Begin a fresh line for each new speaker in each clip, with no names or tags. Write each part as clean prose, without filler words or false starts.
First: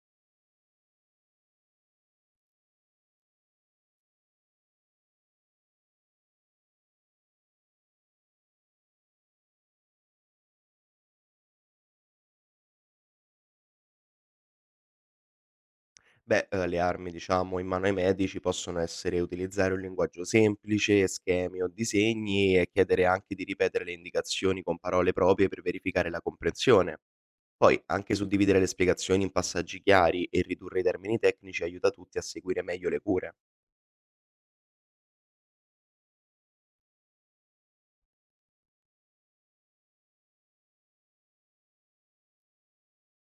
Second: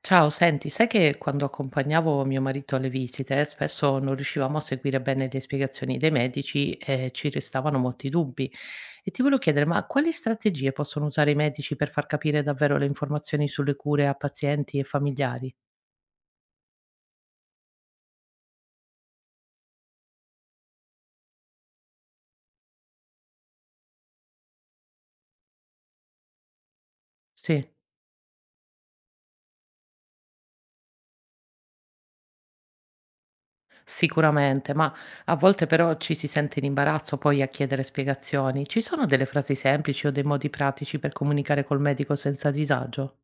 Ciao, senti, sai che quando accompagnavo mio marito alle visite, spesso non riuscivamo a seguire bene le spiegazioni dei medici e ci restavano molti dubbi. E ti volevo chiedere, ma quali strategie possono usare i medici per far capire davvero le informazioni sulle cure a pazienti e familiari?
Beh, le armi diciamo in mano ai medici possono essere utilizzare un linguaggio semplice, schemi o disegni e chiedere anche di ripetere le indicazioni con parole proprie per verificare la comprensione.
Sì,
Poi anche suddividere le spiegazioni in passaggi chiari e ridurre i termini tecnici aiuta tutti a seguire meglio le cure.
sicuramente, ma a volte però ci si sente in imbarazzo poi a chiedere spiegazioni. Ci sono delle frasi semplici o dei modi pratici per comunicare col medico senza disagio?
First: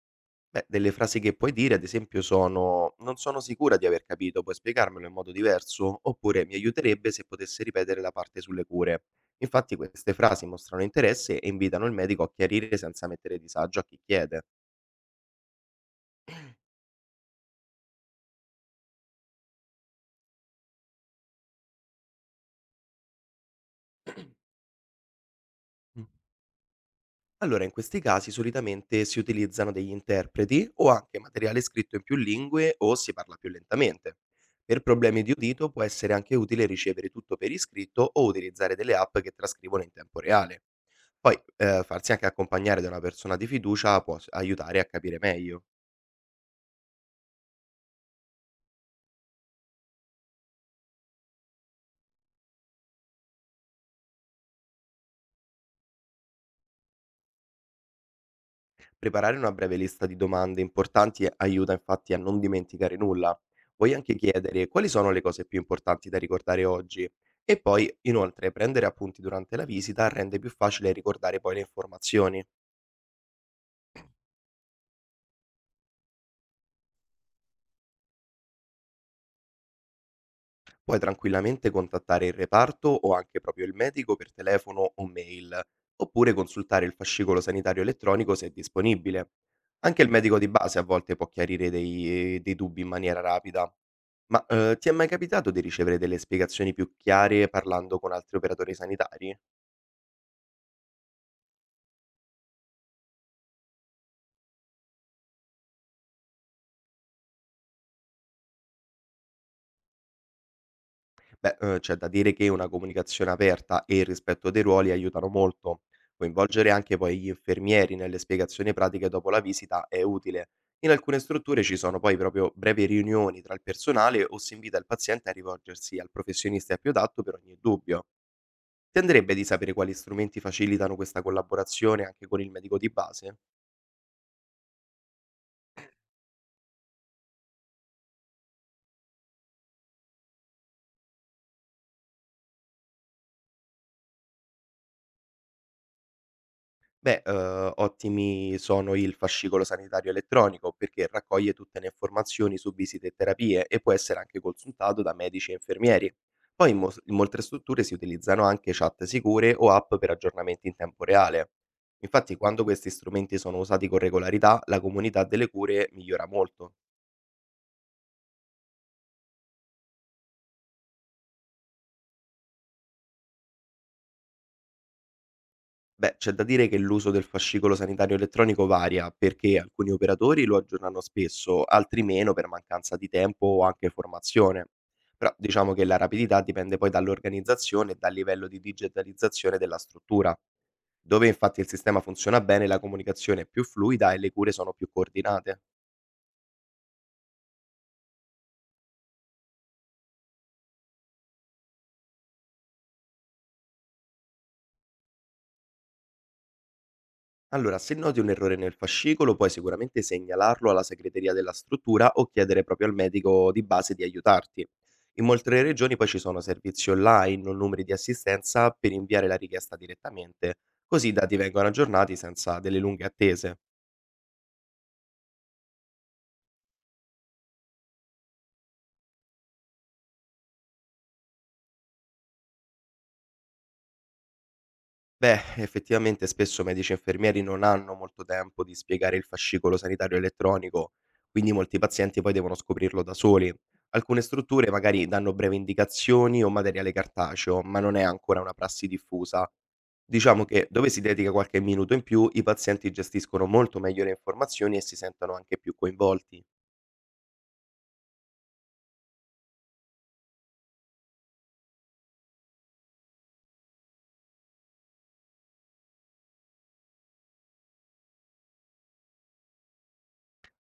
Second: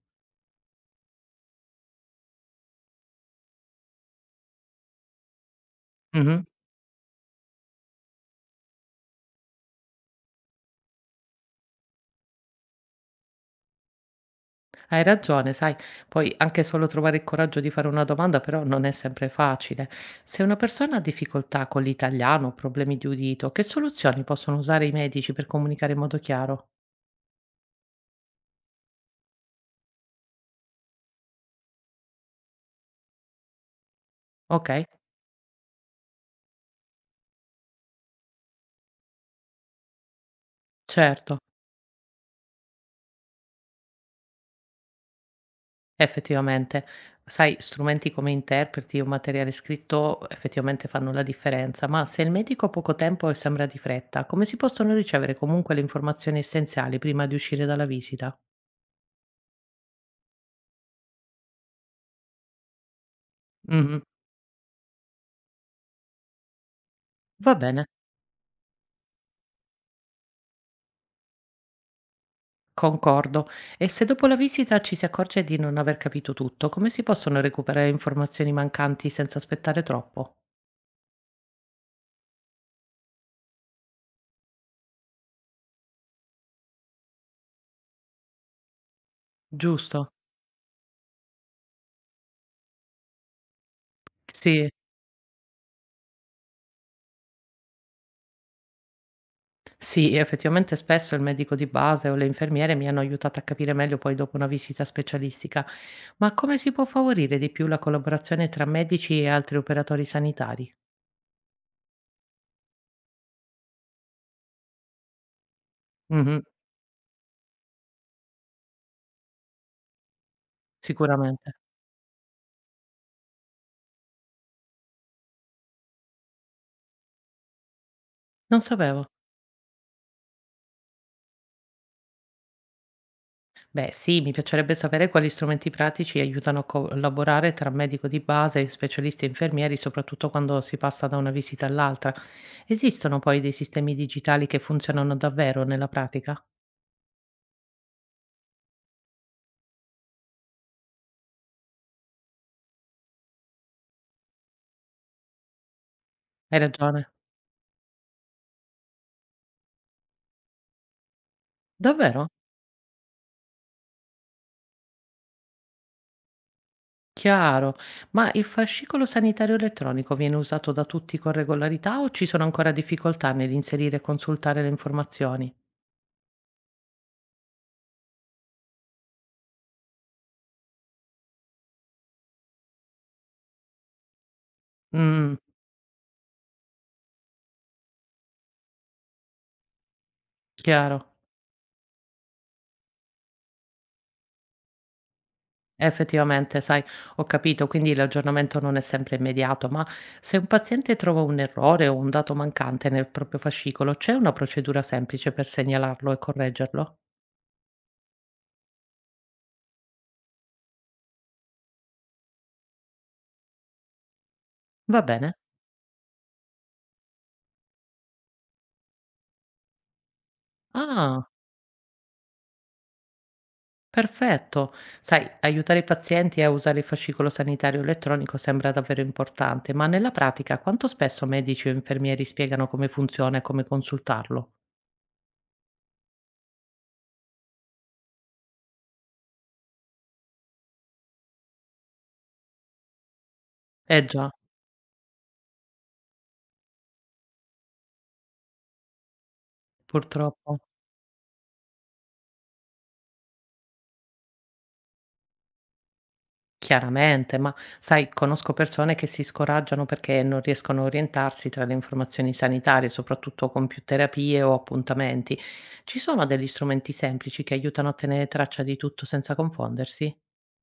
Beh, delle frasi che puoi dire ad esempio sono: "Non sono sicura di aver capito, puoi spiegarmelo in modo diverso?"
Mhm.
Oppure: "Mi aiuterebbe se potessi ripetere la parte sulle cure." Infatti queste frasi mostrano interesse e invitano il medico a chiarire senza mettere disagio a chi chiede.
Hai ragione, sai, poi anche solo trovare il coraggio di fare una domanda però non è sempre facile. Se una persona ha difficoltà con l'italiano, problemi di udito, che soluzioni possono usare i medici per comunicare in modo chiaro?
Allora, in questi casi solitamente si utilizzano degli interpreti o anche materiale scritto in più lingue o si parla più lentamente.
Ok,
Per problemi di udito può essere anche utile ricevere tutto per iscritto o utilizzare delle app che trascrivono in tempo reale.
certo,
Poi farsi anche accompagnare da una persona di fiducia aiutare a capire meglio.
effettivamente. Sai, strumenti come interpreti o materiale scritto effettivamente fanno la differenza, ma se il medico ha poco tempo e sembra di fretta, come si possono ricevere comunque le informazioni essenziali prima di uscire dalla visita?
Preparare una breve lista di domande importanti aiuta infatti a non dimenticare nulla. Puoi
Mhm,
anche chiedere quali sono le cose più importanti da ricordare oggi
va
e
bene.
poi inoltre prendere appunti durante la visita rende più facile ricordare poi le informazioni.
Concordo. E se dopo la visita ci si accorge di non aver capito tutto, come si possono recuperare informazioni mancanti senza aspettare troppo?
Puoi tranquillamente contattare il reparto o anche proprio il medico per telefono o mail, oppure consultare il fascicolo sanitario elettronico se è disponibile. Anche il
Giusto?
medico di base a volte può chiarire dei dubbi in maniera rapida. Ma
Sì,
ti è mai capitato di ricevere delle spiegazioni più chiare parlando con altri operatori sanitari?
sì, effettivamente spesso il medico di base o le infermiere mi hanno aiutato a capire meglio poi dopo una visita specialistica. Ma come si può favorire di più la collaborazione tra medici e altri operatori sanitari?
Beh, c'è da dire che una comunicazione aperta e il rispetto dei ruoli aiutano molto.
Mhm,
Coinvolgere anche poi gli infermieri nelle spiegazioni pratiche dopo la visita è utile. In alcune
sicuramente.
strutture ci sono poi proprio brevi riunioni tra il personale o si invita il paziente a rivolgersi al professionista più adatto per ogni dubbio.
Non
Ti
sapevo.
andrebbe di sapere quali strumenti facilitano questa collaborazione anche con il medico di base?
Beh, sì, mi piacerebbe sapere quali strumenti pratici aiutano a collaborare tra medico di base, specialisti e infermieri, soprattutto quando si passa da una visita all'altra. Esistono poi dei sistemi digitali che funzionano davvero nella pratica?
Beh, ottimi sono il fascicolo sanitario elettronico, perché raccoglie tutte le informazioni su visite e terapie e può essere anche consultato da medici e infermieri.
Hai
Poi
ragione.
in molte strutture si utilizzano anche chat sicure o app per aggiornamenti in tempo reale.
Davvero?
Infatti, quando questi strumenti sono usati con regolarità, la comunità delle cure migliora molto.
Chiaro. Ma il fascicolo sanitario elettronico viene usato da tutti con regolarità o ci sono ancora difficoltà nell'inserire e consultare le informazioni?
Beh, c'è da dire che l'uso del fascicolo sanitario elettronico varia, perché alcuni operatori lo aggiornano spesso, altri meno per mancanza di tempo o anche formazione. Però
Mm,
diciamo che la rapidità dipende poi dall'organizzazione e dal livello di digitalizzazione della struttura,
chiaro.
dove infatti il sistema funziona bene, la comunicazione è più fluida e le cure sono più coordinate.
Effettivamente, sai, ho capito, quindi l'aggiornamento non è sempre immediato, ma se un paziente trova un errore o un dato mancante nel proprio fascicolo, c'è una procedura semplice per segnalarlo e correggerlo?
Allora, se noti un errore nel fascicolo, puoi sicuramente segnalarlo alla segreteria della struttura o chiedere proprio al medico di base di aiutarti.
Va
In
bene?
molte regioni poi ci sono servizi online o numeri di assistenza per inviare la richiesta direttamente, così i
Ah,
dati vengono aggiornati senza delle lunghe attese.
perfetto. Sai, aiutare i pazienti a usare il fascicolo sanitario elettronico sembra davvero importante, ma nella pratica quanto spesso medici o infermieri spiegano come funziona e come consultarlo?
Beh, effettivamente spesso medici e infermieri non hanno molto tempo di spiegare il fascicolo sanitario elettronico, quindi molti pazienti poi devono scoprirlo da soli.
Eh
Alcune
già,
strutture magari danno brevi indicazioni o materiale cartaceo, ma non è ancora una prassi diffusa. Diciamo
purtroppo.
che dove si dedica qualche minuto in più, i pazienti gestiscono molto meglio le informazioni e si sentono anche più coinvolti.
Chiaramente, ma sai, conosco persone che si scoraggiano perché non riescono a orientarsi tra le informazioni sanitarie, soprattutto con più terapie o appuntamenti. Ci sono degli strumenti semplici che aiutano a tenere traccia di tutto senza confondersi?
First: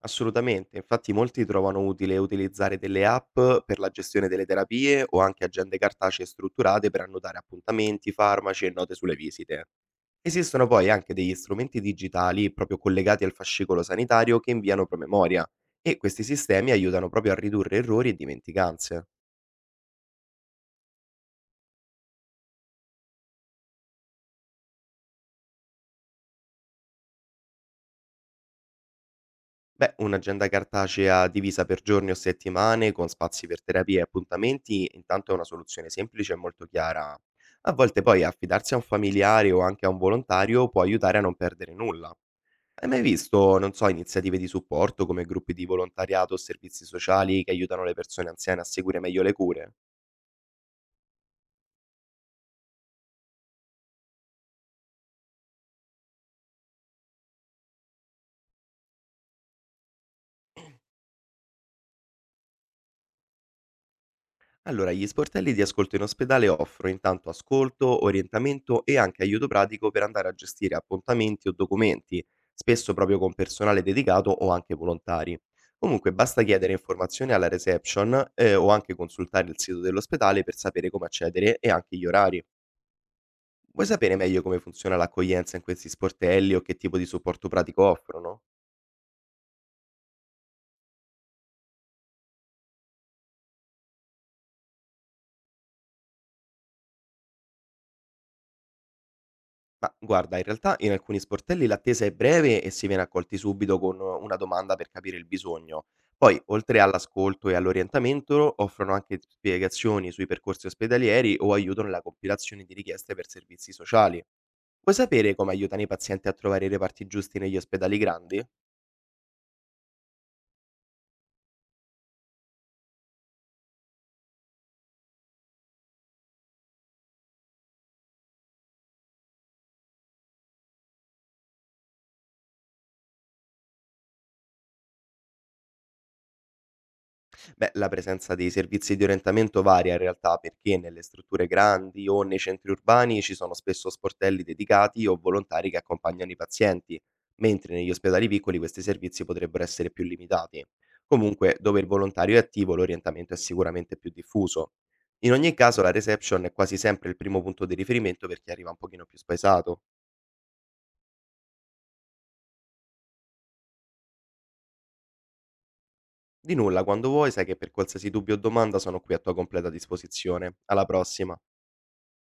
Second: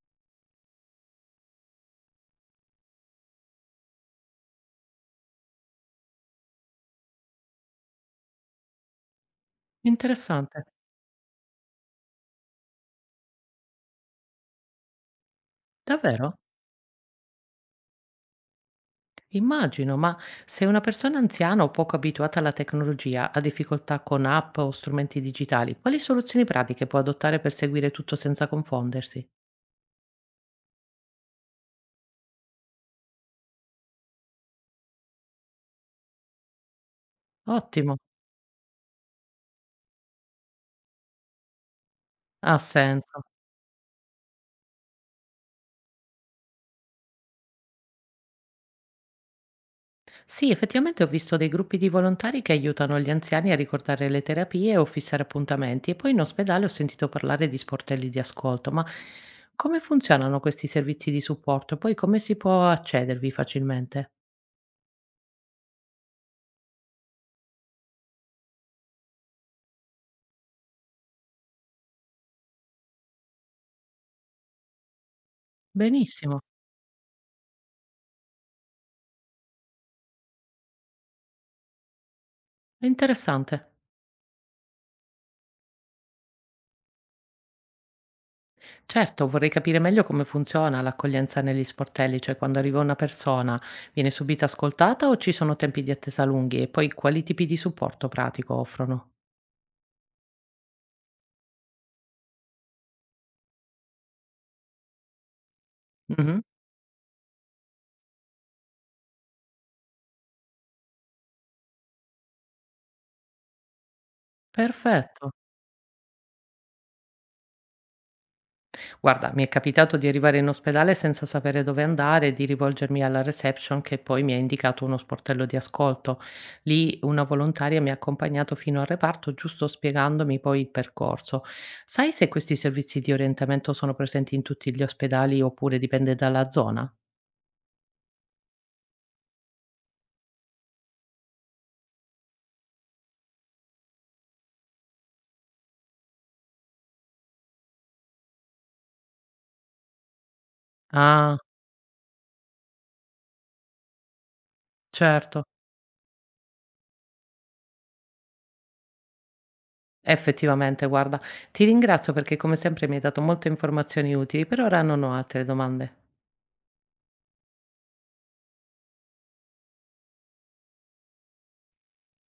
Assolutamente, infatti molti trovano utile utilizzare delle app per la gestione delle terapie o anche agende cartacee strutturate per annotare appuntamenti, farmaci e note sulle visite.
Interessante,
Esistono poi anche degli strumenti digitali proprio collegati al fascicolo sanitario che inviano promemoria e questi
davvero?
sistemi aiutano proprio a ridurre errori e dimenticanze.
Immagino, ma se una persona anziana o poco abituata alla tecnologia ha difficoltà con app o strumenti digitali, quali soluzioni pratiche può adottare per seguire tutto senza confondersi?
Beh, un'agenda cartacea divisa per giorni o settimane, con spazi per terapie e appuntamenti, intanto è una soluzione semplice e molto chiara. A
Ottimo,
volte poi affidarsi a un familiare o anche a un volontario può aiutare a non perdere nulla.
ha
Hai mai
senso.
visto, non so, iniziative di supporto come gruppi di volontariato o servizi sociali che aiutano le persone anziane a seguire meglio le cure?
Sì, effettivamente ho visto dei gruppi di volontari che aiutano gli anziani a ricordare le terapie o fissare appuntamenti e poi in ospedale ho sentito parlare di sportelli di ascolto, ma come funzionano questi servizi di supporto? E poi come si può accedervi facilmente?
Allora, gli sportelli di ascolto in ospedale offrono intanto ascolto, orientamento e anche aiuto pratico per andare a gestire appuntamenti o documenti, spesso proprio con personale dedicato o anche volontari. Comunque
Benissimo,
basta chiedere informazioni alla reception o anche consultare il sito dell'ospedale per sapere come accedere e anche gli orari.
è interessante.
Vuoi sapere meglio come funziona l'accoglienza in questi sportelli o che tipo di supporto pratico offrono?
Certo, vorrei capire meglio come funziona l'accoglienza negli sportelli, cioè quando arriva una persona viene subito ascoltata o ci sono tempi di attesa lunghi e poi quali tipi di supporto pratico offrono?
Ma guarda, in realtà in alcuni sportelli l'attesa è breve e si viene accolti subito con una domanda per capire il bisogno. Poi,
Mhm,
oltre all'ascolto e all'orientamento, offrono anche spiegazioni sui percorsi ospedalieri o aiutano nella compilazione di richieste per servizi sociali. Vuoi
perfetto.
sapere come aiutano i pazienti a trovare i reparti giusti negli ospedali grandi?
Guarda, mi è capitato di arrivare in ospedale senza sapere dove andare e di rivolgermi alla reception che poi mi ha indicato uno sportello di ascolto. Lì una volontaria mi ha accompagnato fino al reparto, giusto spiegandomi poi il percorso. Sai se questi servizi di orientamento sono presenti in tutti gli ospedali oppure dipende dalla zona?
Beh, la presenza dei servizi di orientamento varia in realtà perché nelle strutture grandi o nei centri urbani ci sono spesso sportelli dedicati o volontari che accompagnano i pazienti, mentre negli ospedali piccoli questi servizi potrebbero essere più limitati.
Ah,
Comunque, dove il volontario è attivo, l'orientamento è sicuramente più diffuso. In
certo.
ogni caso, la reception è quasi sempre il primo punto di riferimento per chi arriva un pochino più spaesato.
Effettivamente, guarda, ti ringrazio perché come sempre mi hai dato molte informazioni utili, per ora non ho altre domande.
Di nulla, quando vuoi, sai che per qualsiasi dubbio o domanda sono qui a tua completa disposizione. Alla prossima!